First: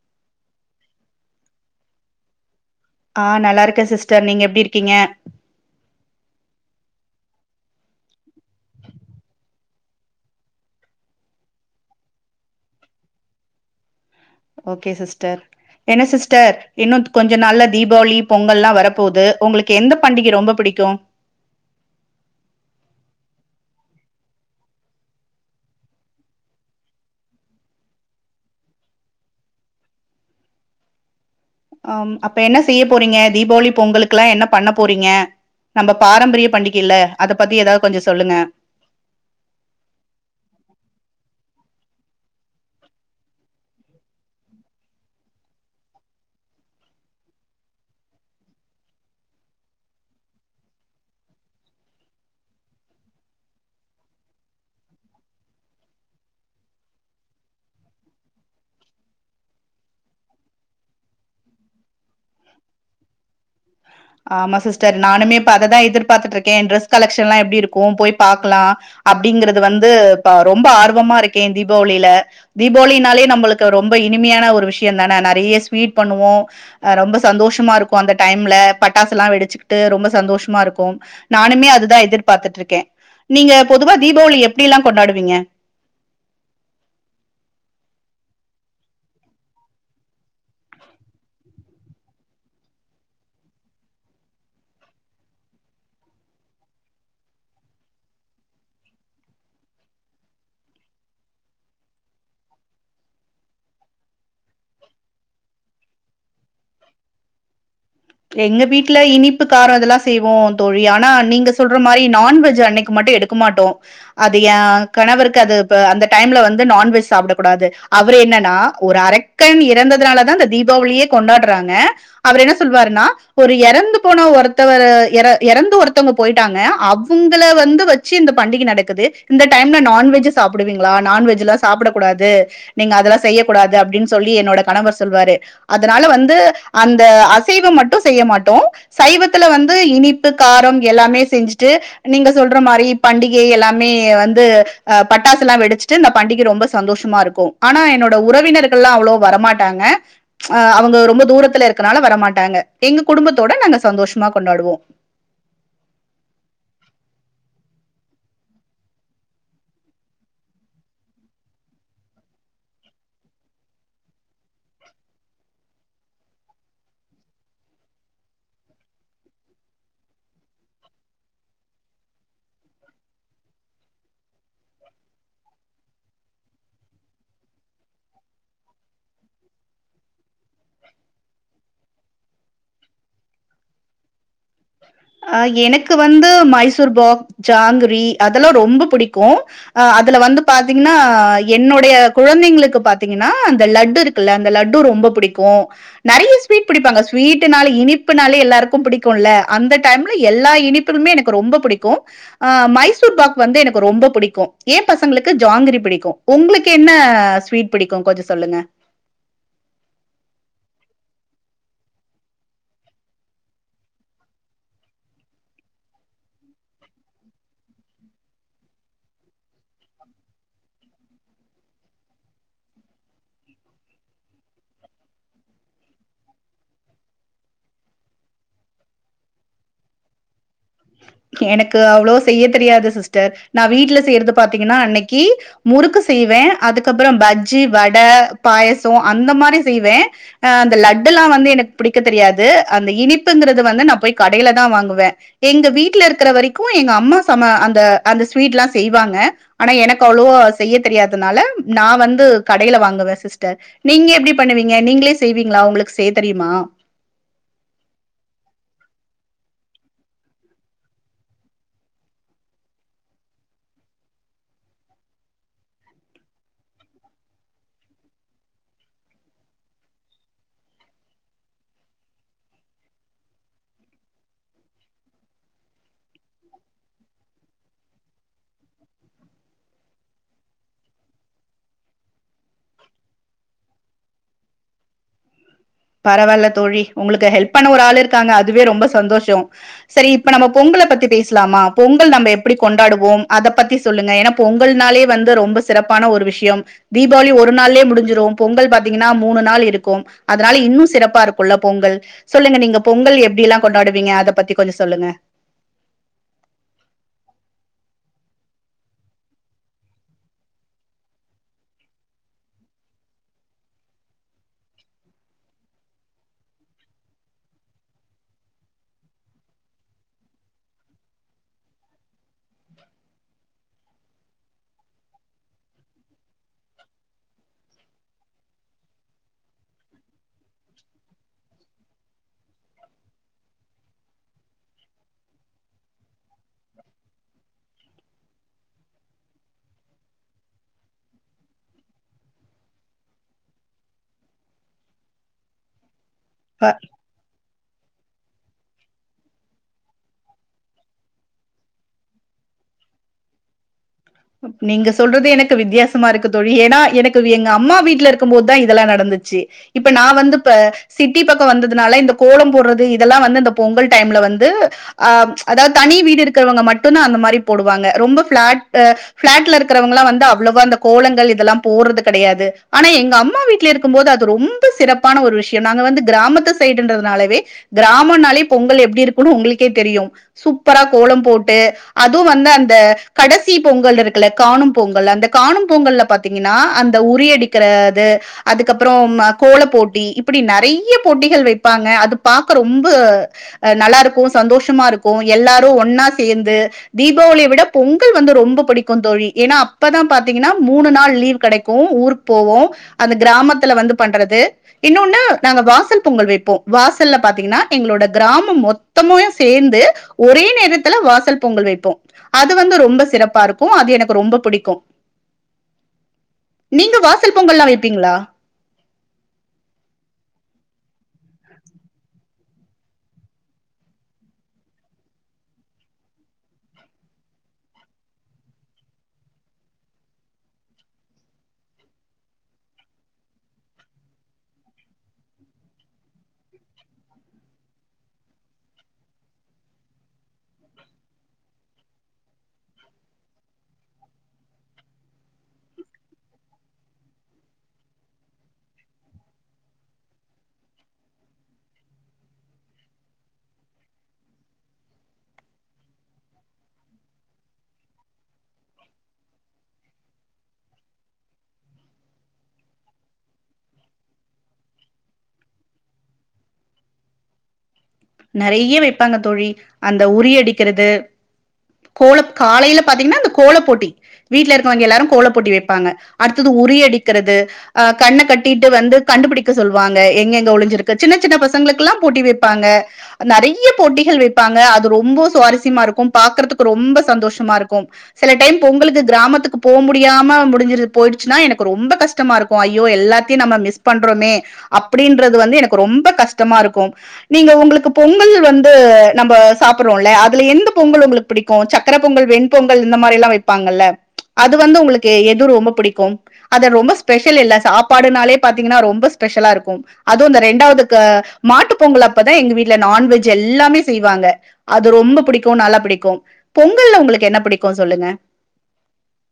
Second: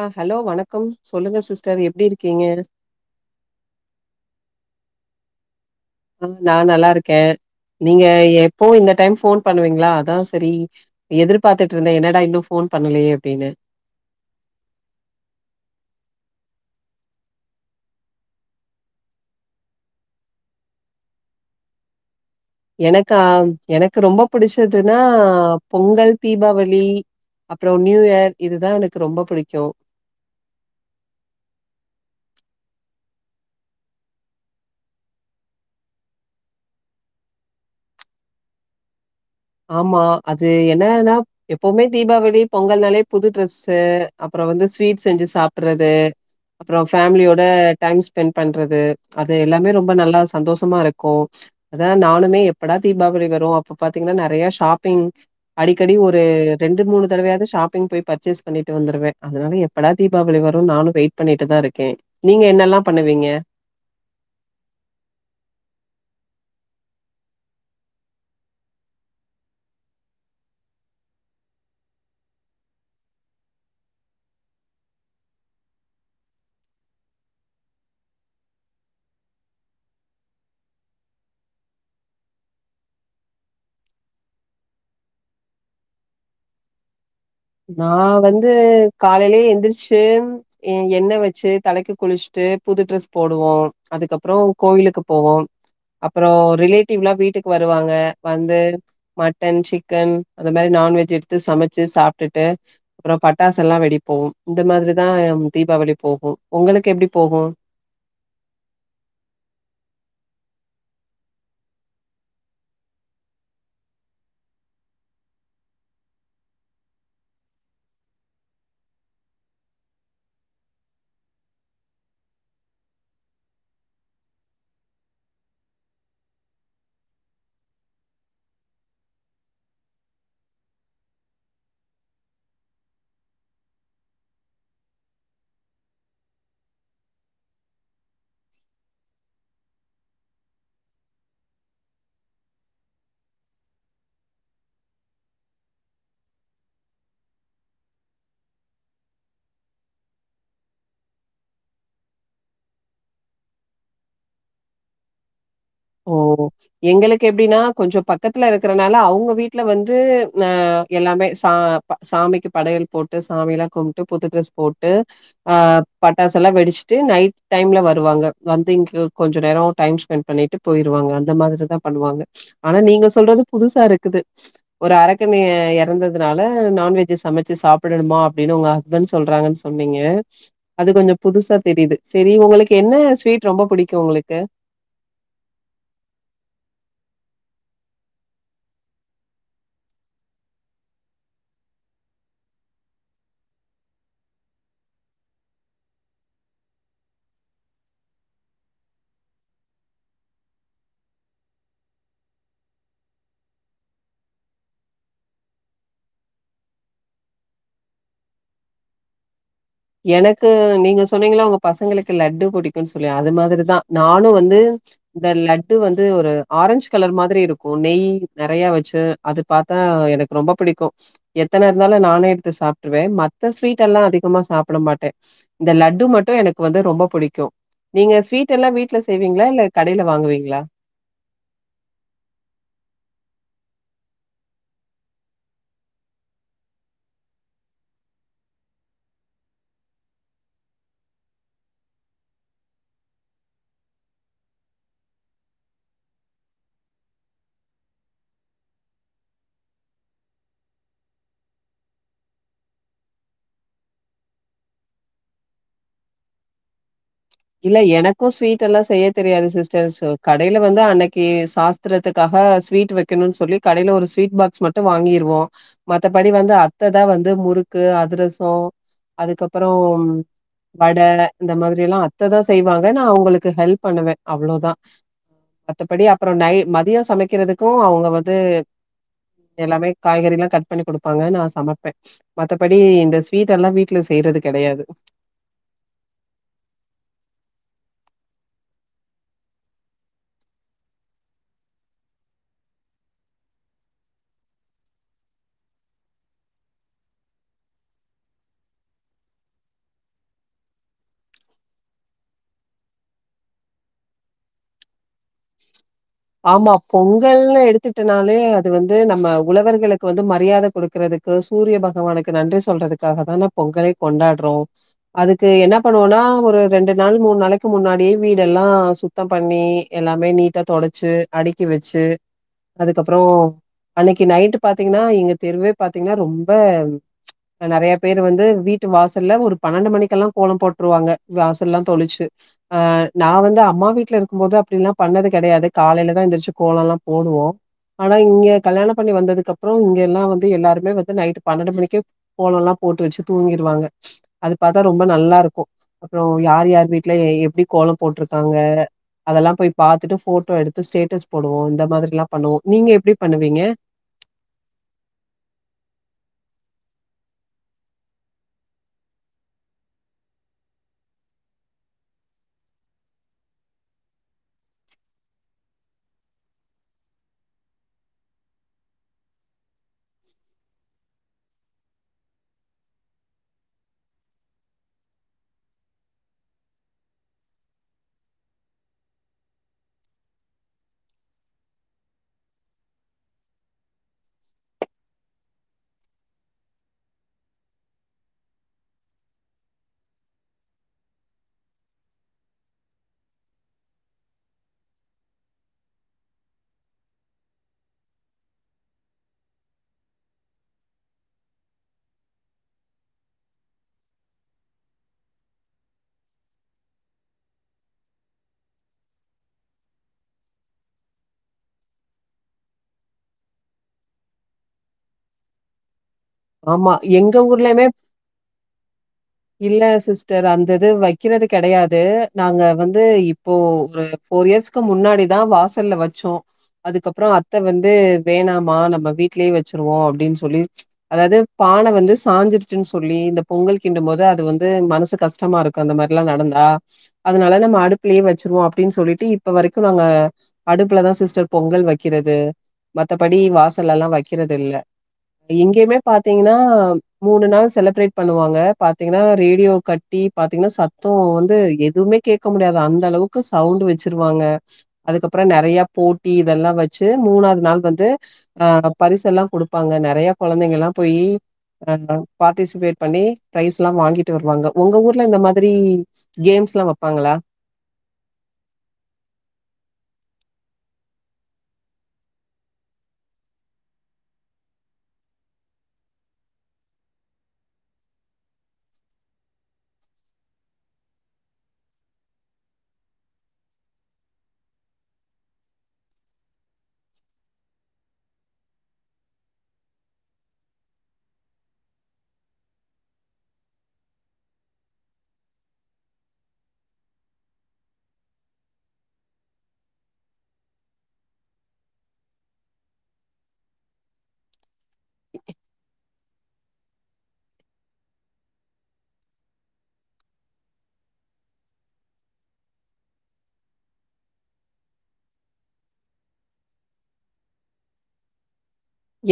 ஆ hello வணக்கம் சொல்லுங்க sister எப்டி இருக்கீங்க ஆ நல்லா இருக்கே சிஸ்டர் நீங்க எப்டி இருக்கீங்க ஆ நா நல்லா இருக்கே நீங்க எப்போ இந்த டைம் ஃபோன் பண்ணுவீங்களா அதா சரி எதிர்பாத்துட்டு இருந்த என்னடா இன்னும் ஃபோன் பண்ணலையே அப்டின்னு ஓகே சிஸ்டர் என்ன சிஸ்டர் இன்னு கொஞ்ச நாள்ள தீபாவளி பொங்கல் எல்லா வரப்போது உங்களுக்கு எந்த பண்டிகை ரொம்ப பிடிக்கு எனக்கா எனக்கு ரொம்ப புடிச்சதுன்னா பொங்கல் தீபாவளி அப்புறோ நியூ இயர் இதுதா எனக்கு ரொம்ப பிடிக்கு ஆ ம் அப்ப என்ன செய்ய போறீங்க தீபாவளி பொங்கலுக்குல்லா என்ன பண்ண போறீங்க நம்ம பாரம்பரிய பண்டிகை இல்ல அத பத்தி ஏதாவது கொஞ்சோ சொல்லுங்க ஆமா அது என்னன்னா எப்பவுமே தீபாவளி பொங்கல்னாலே புது டிரரெஸ்ஸு அப்புறோ வந்து ஸ்வீட் செஞ்சு சாப்புறது அப்புறோ ஃபேமிலியோட டைம் ஸ்பெண்ட் பண்றது அது எல்லாமே ரொம்ப நல்லா சந்தோஷமா இருக்கு அதா நானுமே எப்படா தீபாவளி வரும் அப்ப பாத்தீங்கன்னா நறைய ஷாப்பிங் அடிக்கடி ஒரு ரெண்டு மூணு தடவையாவது ஷாப்பிங் போய் பர்ச்சேஸ் பண்ணிட்டு வந்துருவே அதனால எப்படா தீபாவளி வரு நானு வெயிட் பண்ணிட்டு தா இருக்கே நீங்க என்னெல்லா பண்ணுவீங்க ஆமா சிஸ்டர் நானுமே இப்ப அததா எதிர்பாத்துட்டு இருக்க டிரெஸ் கலெக்ஷன்ல்லாம் எப்டி இருக்கு போய் பாக்கலா அப்டிங்கிறது வந்து இப்ப ரொம்ப ஆர்வமா இருக்கே தீபாவளில தீபாவளினாலே நம்மளுக்கு ரொம்ப இனிமையான ஒரு விஷயோ தான நறைய ஸ்வீட் பண்ணுவோ ஆ ரொம்ப சந்தோஷமா இருக்கு அந்த டைம்ல பட்டாசுல்லா வெடிச்சுக்கிட்டு ரொம்ப சந்தோஷமா இருப்போ நானுமே அதுதா எதிர்பாத்துட்ருக்கே நீங்க பொதுவா தீபாவளி எப்டி எல்லா கொண்டாடுவீங்க நா வந்து காலையிலே எந்திரிச்சு எ எண்ண வச்சு தலைக்கு குளிச்சுட்டு புது ட்ரெஸ் போடுவோ அதுக்கு அப்புறோ கோவிலுக்கு போவோ அப்புறோ‌ ரிலேட்டிவ்ல்லா வீட்டுக்கு வருவாங்க வந்து மட்டன் சிக்கன் அந்த மாரி நான்வெஜ் எடுத்து சமைச்சு சாப்ட்டுட்டு அப்புறோ பட்டாச எல்லா வெடி போ இந்த மாதிரிதா தீபாவளி போகு உங்களுக்கு எப்டி போகு எங்க வீட்ல இனிப்பு காரோ அதெல்லா செய்வோ தோழி ஆனா நீங்க சொல்ற மாரி நான்வெஜ் அன்னைக்கு மட்டு எடு க்க மாட்டோ அது எ கணவருக்கு அது இப்பஅந்த டைம்ல வந்து நான்வெஜ் சாப்டக் கூடாது அவரு என்னன்னா ஒரு அரக் கன் இறந்ததுனால தா அந்த தீபாவளியே கொண்டாடுறாங்க அவர் என்ன சொல்வாரு னா ஒரு எறந்து போன ஒருத்தவரு எற எறந்து ஒருத்தவுங்க போயிட்டாங்க அவுங்க வந்து வச் சு இந்த பண்டிக நடக்குது இந்த டைம்ல நான்வெஜ்ஜு சாப்பிடுவீங்களா நான்வெஜ் எல்லா சாப்டக் கூடாது நீங்க அதல்லா செய்ய கூடாது அப்டின்னு சொல்லி என்னோட கணவர் சொல்லுவாரு அதனால வந்து அந்த அசைவம் மட்டு செய்ய மாட்டோ சைவத்துல வந்து இனிப்பு காரம் எல்லாமே செஞ்சுட்டு நீங்க சொல்ற மாரி பண்டிகை எல்லாமே வந்து அ பட்டாசுல்லா வெடிச்சுட்டு இந்த பண்டிகை ரொம்ப சந்தோஷமா இருக் க்கு ஆனா என்னோட உறவினர்கள்ல்லா அவ்ளோ வரமாட்டாங்க அ அவுங்க ரொம்ப தூரத்துல இருக்கனால வரமாட்டாங்க எங்க குடும்பத்தோட நாங்க சந்தோஷமா கொண்டாடுவோ ஓ எங்களுக்கு எப்டின்னா கொஞ்சோ பக்கத்துல இருக்கறனால அவுங்க வீட்ல வந்து அ எல்லாமே சா சாமிக்கு படையல் போட்டு சாமி எல்லா கும்ட்டு புது ட்ரெஸ் போட்டு ஆ பட்டாசுல்லா வெடிச்சுட்டு நைட் டைம்ல வருவாங்க வந்து இங்க கொஞ்ச நேரோ டைம் ஸ்பெண்ட் பண்ணிட் டு போயிருவாங்க அந்த மாதிரிதா பண்ணுவாங்க ஆனா நீங்க சொல்றது புதுசா இருக்குது ஒரு அரக்கனைய எறந்ததுனால நான்வெஜ் சமைச்சு சாப்பிடணுமா அப்டின்னு உங்க ஹஸ்பண்ட் சொல்றாங்கன்னு சொன்னீங்க அது கொஞ்சம் புதுசா தெரியுது சேரி உங்களுக்கு என்ன ஸ்வீட் ரொம்ப பிடிக்கும் உங்களுக்கு அ எனக்கு வந்து மைசூர்பாக் ஜாங்கிரி அதெல்லாம் ரொம்ப புடிக்கும் அ அதுல வந்து பாத்தீங்ன்னா என்னுடைய குழந்தைங்களுக்கு பாத்தீங்கன்னா இந்த லட்டு இருக்கு க்குல லட்டுஅந்த லட்டு ரொம்ப புடிக்கும் நறைய ஸ்வீட் பிடிப்பாங்க ஸ்வீடனாலே இனிப்புனாலே எல்லாருக்கும் பிடிக்கொம்ல அந்த டைம்ல எல்லா இனிப்புலமே எனக்கு ரொம்ப புடிக்கும் ஆ மைசூர் பாக் வந்து எனக்கு ரொம்ப புடிக்கும் ஏன் பசங்களுக்கு ஜாங்கிரி புடிக்கும் உங்ளுக்கு என்ன ஸ்வீட் பிடிக்கும் கொஞ்சம் சொல்லுங்க எனக்கு நீங்க சொன்னீங்கல உங்க பசங்களுக்கு லட்டு புடிக்கும்ன்னு சொல்லி அது மாதிரிதான் நானு வந்து இந்த லட்டு வந்து ஒரு ஆரஞ்ச் கலர் மாதிரி இருக்கும் நெய் நறையா வச்சு அது பாத்தா எனக்கு ரொம்ப புடிக்கும் எத்தன இருந்தாலும் நானும் எடுத்து சாப்ட்டுருவேன் மத்த ஸ்வீட் எல்லாம் அதிகமா சாப்ப ப்படமாட்டன் இந்த லட்டு மட்டும் எனக்கு வந்து ரொம்ப புடிக்கும் நீங்க ஸ்வீட் எல்லாம் வீட்ல செய்வீங்களா இல்ல கடையில வாங்குவீங்களா எனக்கு அவ்வளோ செய்ய தெரியாது சிஸ்டர் நான் வீட்டல செய்யறது பாத்தீங்கன்னா அன்னைக்கு முறுக்கு செய்வேன் அதுக்கு அப்பறோம் பஜ்ஜி வட பாயசோம் அந்த மாரி செய்வேன் அ அந்த லட்டு எல்லாம் வந்து எனக்கு புடிக்க தெரியாது அந்த இனிப்புங்கிறது வந்து நான் போய் கடையில தான் வாங்குவேன் எங்க வீட்டு்ல இருக்கிற வரைக்கும் எங்க அம்மா சம அந்த அந்த ஸ்வீட் எல்லாம் செய்வாங்க ஆனா எனக்கு அவ்ளோவோ செய்ய தெரியாதனால நான் வந்து கடையில வாங்குவேன் சிஸ்டர் நீங்க எப்டி பண்ணுவீங்க நீங்களே செய்வீங்களா உங்ளுக்கு செய்ய தெரியுமா இல்ல எனக்கும் ஸ்வீட்யெல்லா செய்ய தெரியாது சிஸ்டர் சோ கடையில வந்து அன்னைக்கு சா த்துறதுக்காக ஸ்வீட் வெக்கணுனு சொல்லி கடயில ஒரு ஸ்வீட் பாக்ஸ் மட்டும் வாங்கிருவோம் மத்தபடி வந்து அத்த தான் வந்து முறுக்கு, அதிரசோம் அதுக்கப்புறோம் வட இந்த மாதிரில்லாம அத்த தான் செய்வாங்க நா அவுங்களுக்கு ஹெல்ப் பண்ணுவேன் அவ்ளோவுதான் மத்தபடி அப்புறோம் நை மதியோம் சமைக்கிறதுக்கோம் அவுங்க வந்து எல்லாமே காய்கறில்லாம் கட் பண்ணி குடுப்பாங்க நா சமைப்பேன் மத்தபடி இந்த ஸ்வீட் எல்லாம் வீட்ல செய்றது கெடயாது பரவாயில்ல தோழி உங்களுக்கு ஹெல்ப் பண்ண ஒரு ஆள் இருக்காங்க அதுவே ரொம்ப சந்தோஷோம் சரி இப்ப நம்ம பொங்கல பத்தி பேசலாமா பொங்கல் நம்ப எப்டி கொண்டாடுவோம் அத பத்தி சொல்லுங்க ஏன்னா பொங்கல்னாலே வந்து ரொம்ப சிறப்பான ஒரு விஷயோம் தீபாவளி ஒரு நாளே முடிஞ்சிரும் பொங்கல் பாத்தீங்கன்னா மூணு நாள் இருக்கும் அது அதனால இன்னு சிறப்பா இருக்குல்ல பொங்கல் சொல்லுங்க நீங்க பொங்கல் எப்டிலாம் கொண்டாடுவீங்க அத பத்தி கொஞ்சோ சொல்லுங்க ஆமா பொங்கல்னு எடுத்துட்டனாலே அது வந்து நம்ப உழவர்களுக்கு வந்து மரியாத கொடுக்குறதுக் சூரிய பகவானுக்கு நன்றி சொல்றதுக்காக தான பொங்கலே கொண்டாடுறோம் அதுக்கு என்ன பண்ணுவோனா ஒரு ரெண்டு நாள் மூணு நாளைக்கு முன்னாடியே வீடெல்லா சுத் தோம் பண்ணி எல்லாமே நீட்டா தொடச்சு அடுக்கி வெச்சு அதுக்கப்புறோம் அன்னைக்கு நைட்டு பாத்தீங்கன்னா இங்க தெருவே பாத்தீங்கன்னா ரொம்ப நறையா பேர் வந்து வீட்டு வாசல்ல ஒரு பன்னெண்டு மணிக்கெல்லா கோலோம் போட்டுருவாங்க வாசல்லல்லாம் தொளிச்சு ஆ நா வந்து அம்மா வீட்ல இருக்கும்மோது அப்டில்லா பண்ணது கெடயாது காலைலதான் எந்திரிச்சு கோலோம்லா போடுவோம் ஆனா இங்க கல்யாண பண்ணி வந்ததுக்கு அப்புறோம் இங்க எல்லா வந்து எல்லாருமே வந்து நைட்டு பன்னெண்டு மணிக்கே கோலோல்லாம் போட்டு வெச்சு தூங்கிருவாங்க அது பாத்தா ரொம்ப நல்லாருக்கோம் அப்புறோம் யார் யார் வீட்ல எப்படி கோலோம் போட்டுருக்காங்க அதெல்லா போய் பாத்துட்டு போட் ட்டோ எடுத்து ஸ்டேட்டஸ் போடுவோம் இந்த மாதிரில்லாம் பண்ணுவோ நீங்க எப்டி பண்ணுவீங்க நீங்க சொல்றது எனக்கு வித்தியாசமா இருக்கு தோழி ஏன்னா எனக்கு எங்க அம்மா வீட்ல இருக்கும் மோது தான் இதெல்லாம் நடந்துச்சு இப்ப நா வந்துப்ப சிட்டி பக்கோ வந்ததுனால இந்த கோலோ போடுறது இதெல்லா வந்து அந்த பொங்கல் டைம்ல வந்து அ அதாவ்து தனி வீடு இருக்கிறவங்க மட்டுதா அந்த மாரி போடுவாங்க ரொம்ப ஃபிளாட்டு பிளாட்ல இருக்கிறவங்கலா வந்து அவ்ளவா அந்த கோளங்கள் இதெல்லா போடுறது கிடையாது ஆனா எங்க அம்மா வீட்ல இருக்கும்போது அது ரொம் டு சிறப்பான ஒரு விஷயோ நாங்க வந்து கிராமத்து சைடுன்றதுனாலவே கிராமொனாலே பொங்கல் எப்டி இருக்குன்னு உங்களுக்கே தெரியு சூப்பரா கோலோ போட்டு அதுவு வந்து அந்த கடசி சி பொங்கல் இருக்குல காணு பொங்கல் அந்த காணு பொங்கல்ல பாத்தீங்கன்னா அந்த உறி அடிக்கிறது அதுக்கப்புறோம் கோல போட்டி இப்டி நிறைய போட்டிகள் வைப்பாங்க அது பாக்க ரொம்ப நல்லாருக்கு சந்தோஷமாருக்கு எல்லாரு ஒன்னா சேந்து தீபாவளிய விட பொங் கல் வந்து ரொம்ப பிடிக்கு தோழி ஏன்னா அப்பதா பாத்தீங்கன்னா மூணு நாள் லீவ் கிடைக்கு ஊருக்கு போவோ அது கிராமத்துல வந்து பண்றது இன்னொன்னு நாங்க வாசல் பொங்கல் வைப்போ வாசல்ல பாத்தீங்கன்னா எங்களோட கிராமம் மொத்தமுமே சேந்து ஒரே நேரத்துல வாசல் பொங்கல் வைப்போ அது வந்து ரொம் ரொம்ப சிறப்பா இருக்கு அது எனக்கு ரொம்ப பிடிக்கு ஆமா. நீங்க வாசல் எங்க பொங்கல்லா ஊர்லயுமே வப்பீங்களா இல்ல சிஸ்டர் அந்த இது வைக்கிறது கிடையாது நாங்க வந்து இப்போ ஒரு ஃபோர் இயர்ஸ்க்கு முன்னாடிதா வாசல்ல வச்சோ அதுக்கப்புறோ அத்த வந்து வேணாமா நம்ம வீட்லயே வச்சிருவோ அப்டின்னு சொல்லி அதாவ்து பான வந்து சாஞ்சிருச்சுன்னு சொல்லி இந்த பொங்கல் கிண்டு போது அது வந்து மனசு கஷ்டமா இருக் அந்த மார்ல்லா நடந்தா அதனால நம்ம அடுப்பிலயு வச்சுருவோ அப்டின்னு சொல்லிட்டு இப்ப வரைக்கு நாங்க அடுப்புலதா சிஸ்டர் பொங்கல் வைக்கிறது மத்தபடி வாசல்லல்லா வைக்கிறது இல்ல இங்கேயுமே பாத்தீங்கன்னா மூணு நாள் செலிப்ரேட் பண்ணுவாங்க பாத்தீங்கன்னா ரேடியோ கட் டி பாத்தீங்கன்னா சத்தோ வந்து எதுவுமே கேக்க முடியாதா அந்த அளவுக்கு சவுண்ட் வச்சிருவாங்க அதுக்கப்பறோ நெறைய போட்டி இதெல்லா வச்சு மூணாது நாள் வந்து ஆஹ் பரிசெல்லா குடுப்பாங்க நெறைய குழந்தைங்கெல்லா போயி அஹ் பார்ட்டிசிபேட் பண்ணி பிரைஸ் எல்லா வாங்கிட்டு வருவாங்க உங்க ஊர்ல இந்த மாதிரி கேம்ஸ்லா வப்பாங்களா நெறைய வைப்பாங்க தோழி அந்த உறி அடிக்கிறது கோல காலையில பாத்தீங்கன்னா அந்த கோல போட்டி வீட்ல இருக்கவங்க எல்லாரு கோல போட்டி வைப்பாங்க அடுத்தது உறி அடிக்கிறது அஹ் கண்ண கட்டிட்டு வந்து கண்டுபுடிக்க சொல்லுவாங்க எங்க எங்க ஒழிஞ்சிருக்கு சின்ன சின்ன பசங்களுக்குல்லா போட்டி வைப்பாங்க நெறைய போட்டிகள் வைப்பாங்க அது ரொம்ப சுவாரஸ்யமா இருக்கு பாக்குறதுக்கு ரொம்ப சந்தோஷமா இருக்கு சில டைம் பொங்களுக்கு கிராமத்துக்கு போ முடியாம முடிஞ்ச போயிடுச்சுன்னா எனக்கு ரொம்ப கஷ் கஷ்டமா இருக்கு ஐயோ எல்லாத்தையும நம்ம மிஸ் பண்றோமே அப்டின்றது வந்து எனக்கு ரொம்ப கஷ்டமா இருக்கு நீங்க உங்களுக்கு பொங்கல் வந்து நம்ம சாப்பிடுறோல்ல அதுல எந்த பொங்கல் உங்களுக்கு புடிக்கு சக் சக்கர பொங்கல் வெண்பொங்கல் இந்த மாறில்லா வைப்பாங்கல்ல அது வந்து உங்களுக்கு எது ரொம்ப புடிக்கும் அது ரொம்ப ஸ்பெஷல் இல்ல சாப்பாடுனாலே பாத்தீங்கன்னா ரொம்ப ஸ்பெஷலா இருக்கு அதுவு இந்த ரெண்டாவதுக்கு மாட்டு பொங்கல் அப்பதா எங்க வீட் இல்ல நான்வெஜ் எல்லாமே செய்வாங்க அது ரொம்ப புடிக்கு நல்லா புடிக்கு பொங்கல்ல உங்களுக்கு என்ன புடிக்கு சொல்லுங்க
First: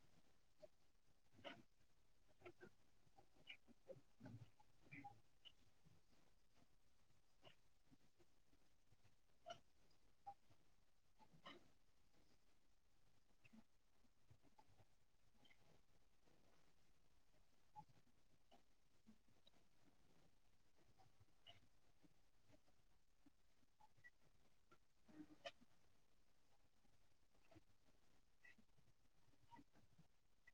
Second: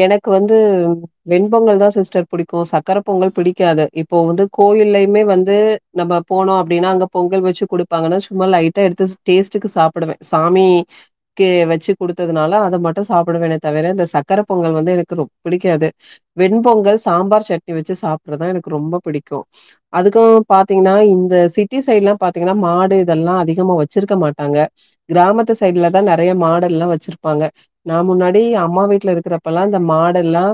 எனக்கு வந்து வெண்பொங்கல் தா சிஸ்டர் புடிக்கு சக்கர பொங்கல் பிடிக்காது இப்போ வந்து கோவில்லயுமே வந்து நம்ம போனோ அப்டின்னா அங்க பொங்கல் வச்சு குடுப்பாங்கன்னா சும்மா லைட்டா எடுத்து டேஸ்டுக்கு சாப்டுவே சாமி க்கு வச்சு கொடுத்ததுனால அத மட்டு சாப்டுவேனே தவிர இந்த சக் சக்கர பொங்கல் வந்து எனக்கு ரொ பிடிக்காது வெண்பொங்கல் சாம்பார் சட்னி வச்சு சாப்றதா எனக்கு ரொம்ப பிடிக்கு அதுக்கு பாத்தீங்கனா இந்த சிட்டி சைடு எல்லா பாத்தீங்கன்னா மாடு இதெல்லா அதிகமா வச்சிருக்க மாட்டாங்க கிராமத்து சைடுலதா நெறைய மாடெல்லா வச்சிருப்பாங்க நா முன்னாடி அம்மா வீட்ல இருக் க்கிறப்பெல்லா இந்த மாடெல்லா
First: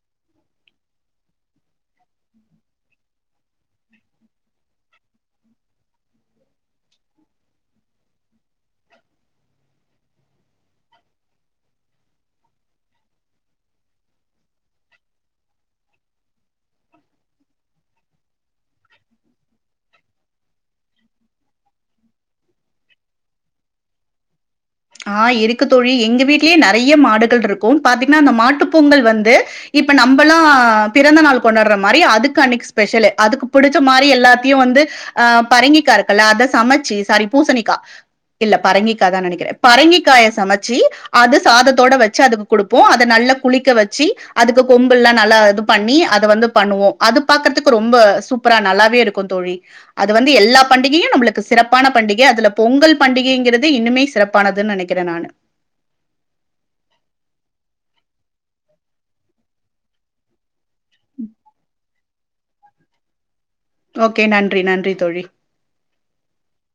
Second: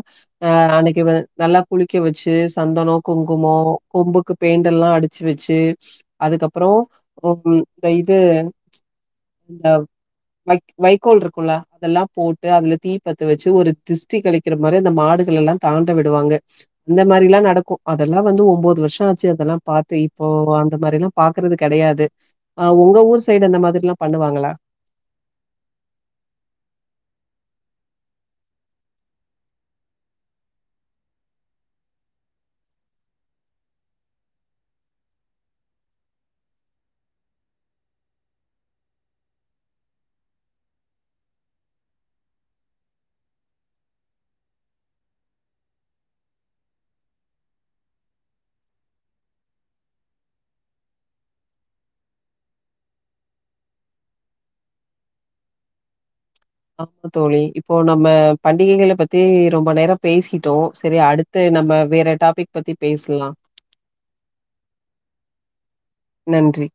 அ அன்னைக்கு நல்லா குளிக்க வச்சு சந்தன குங்குமோ கொம்புக்கு பெயிண்டெல்லா அடுச்சு வச்சு அதுக்கப்பற ஒ ம் இந்த இது இந்த வைக் வைக்கோல் இருக்குல அதெல்லா போட்டு அதுல தீ பத்த வச் சு ஒரு திஷ்டி கழிக்கிற மாரி அந்த மாடுகள எல்லா தாண்ட விடுவாங்க இந்த மாரிலா நடக்கு அதெல்லா வந்து ஒம்போது வருஷ ஆச்சு அதெல்லா பாத்து இப்போ அந்த மாரிலா பாக்குறது கெடையாது ஆ உங்க ஊர் சைடு அந்த மாதிரிலா பண்ணுவாங்களா ஆ இருக்கு தோழி எங்க வீட்லேயே நெறைய மாடுகள் இருக்கு பாத்தீங்கன்னா அந்த மாட்டு பொங்கல் வந்து இப்ப நம்பல்லா பிறந்த நாள் கொண்டாடுற மாரி அதுக்கு அன்னைக்கு ஸ்பெஷலு அதுக்கு புடிச்ச மாரி எல்லாத்தையு வந்து ஆ பரங்கிக்கா இருக்குல்ல அத சமச்சு சாரி பூசணிக்கா இல்ல பரங்கிக்காதா நெனைக்கிறே பரங்கிக்காய சமச்சு அத சாதத்தோட வச்சு அதுக்கு குடுப்போ அத நல்லா குளிக்க வச்சு அதுக்கு கொம்பு எல்லா நல்லா இது பண்ணி அத வந்து பண்ணுவோ அது பாக்குறதுக்கு ரொம்ப சூப்பரா நல்லாவே இருக்கு தோழி அது வந்து எல்லா பண்டிகையு நம்மளுக்கு சிறப்பான பண்டிகை அதுல பொங்கல் பண்டிகைங்கிறது இன்னுமே சிறப் ப்பானது நெனைக்கிறே நானு அப்ப தோழி இப்போ நம்ப பண்டிகைகளை பத்தி ரொம்ப நேர பேசிட்டோ சேரி அடுத்து நம்ம வேற டாபிக் பத்தி பேசலா ஓகே நன்றி நன்றி தோழி நன்றி